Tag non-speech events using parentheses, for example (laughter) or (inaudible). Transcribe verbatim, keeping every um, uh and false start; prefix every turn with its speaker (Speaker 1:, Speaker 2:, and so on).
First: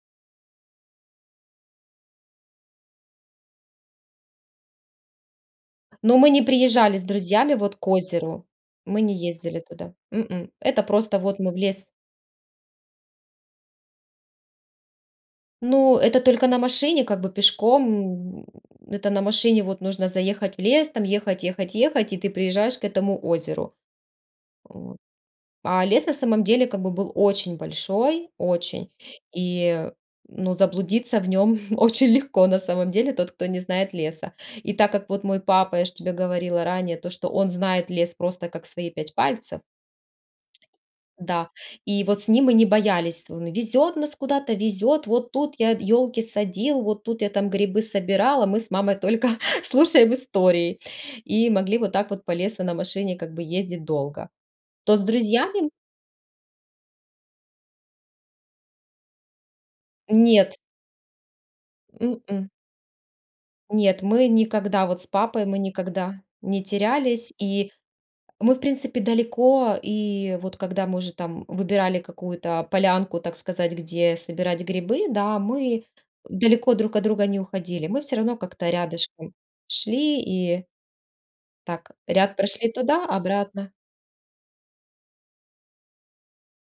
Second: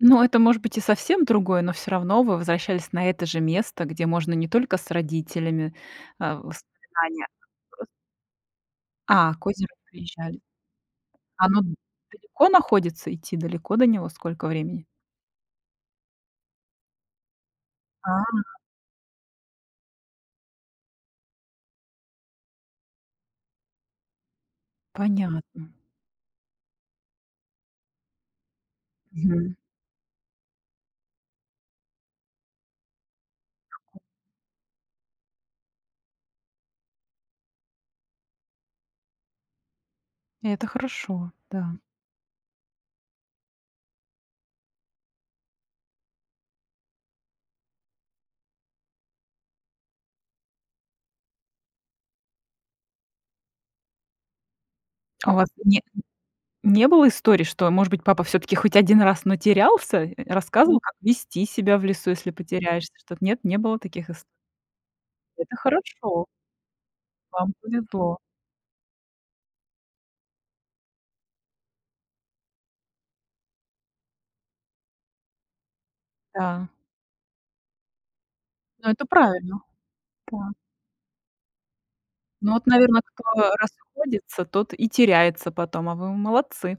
Speaker 1: Ну, это может быть и совсем другое, но всё равно вы возвращались на это же место, где можно не только с родителями,
Speaker 2: Но мы
Speaker 1: э,
Speaker 2: не приезжали с
Speaker 1: воспоминания.
Speaker 2: друзьями, вот,
Speaker 1: (unintelligible)
Speaker 2: к озеру. Мы не
Speaker 1: А, к
Speaker 2: ездили
Speaker 1: озеру
Speaker 2: туда.
Speaker 1: приезжали.
Speaker 2: М-м. Это просто вот мы в
Speaker 1: Оно
Speaker 2: лес
Speaker 1: далеко находится? Идти далеко до него? Сколько времени?
Speaker 2: Ну, это только на машине как бы, пешком. М,
Speaker 1: А.
Speaker 2: это на машине, вот, нужно заехать в лес, там, ехать-ехать-ехать, и ты приезжаешь к этому озеру. Вот.
Speaker 1: Понятно.
Speaker 2: А лес на самом деле как бы был очень большой, очень.
Speaker 1: Мгм.
Speaker 2: И, ну, заблудиться в нём (chuckles) очень легко на самом деле тот, кто не знает леса. И так как вот мой папа, я ж тебе говорила ранее, то что он знает лес просто как свои пять пальцев.
Speaker 1: Это хорошо,
Speaker 2: Да.
Speaker 1: да.
Speaker 2: И вот с ним мы не боялись. Он везёт нас куда-то, везёт. Вот тут я ёлки садил, вот тут я там грибы собирал, а мы с мамой только слушаем истории. И могли вот так вот по лесу на машине как бы ездить долго. То с
Speaker 1: А у вас
Speaker 2: друзьями
Speaker 1: не не было историй, что, может быть, папа всё-таки хоть один раз, но терялся?
Speaker 2: Нет.
Speaker 1: Рассказывал, как вести себя в лесу, если
Speaker 2: М-м.
Speaker 1: потеряешься? Что т нет, не было
Speaker 2: Нет,
Speaker 1: таких ист
Speaker 2: мы никогда вот с папой,
Speaker 1: Это
Speaker 2: мы никогда
Speaker 1: хорошо.
Speaker 2: не терялись.
Speaker 1: Вам
Speaker 2: И
Speaker 1: повезло.
Speaker 2: мы, в принципе, далеко И вот когда мы уже, там, выбирали какую-то полянку, так сказать, где собирать грибы, да, мы
Speaker 1: Да.
Speaker 2: далеко друг от друга не уходили. Мы всё равно как-то
Speaker 1: Но это
Speaker 2: рядышком
Speaker 1: правильно,
Speaker 2: шли.
Speaker 1: да.
Speaker 2: И так ряд
Speaker 1: Но вот,
Speaker 2: прошли
Speaker 1: наверно,
Speaker 2: туда,
Speaker 1: кто
Speaker 2: обратно.
Speaker 1: расходится, тот и теряется потом, а вы молодцы.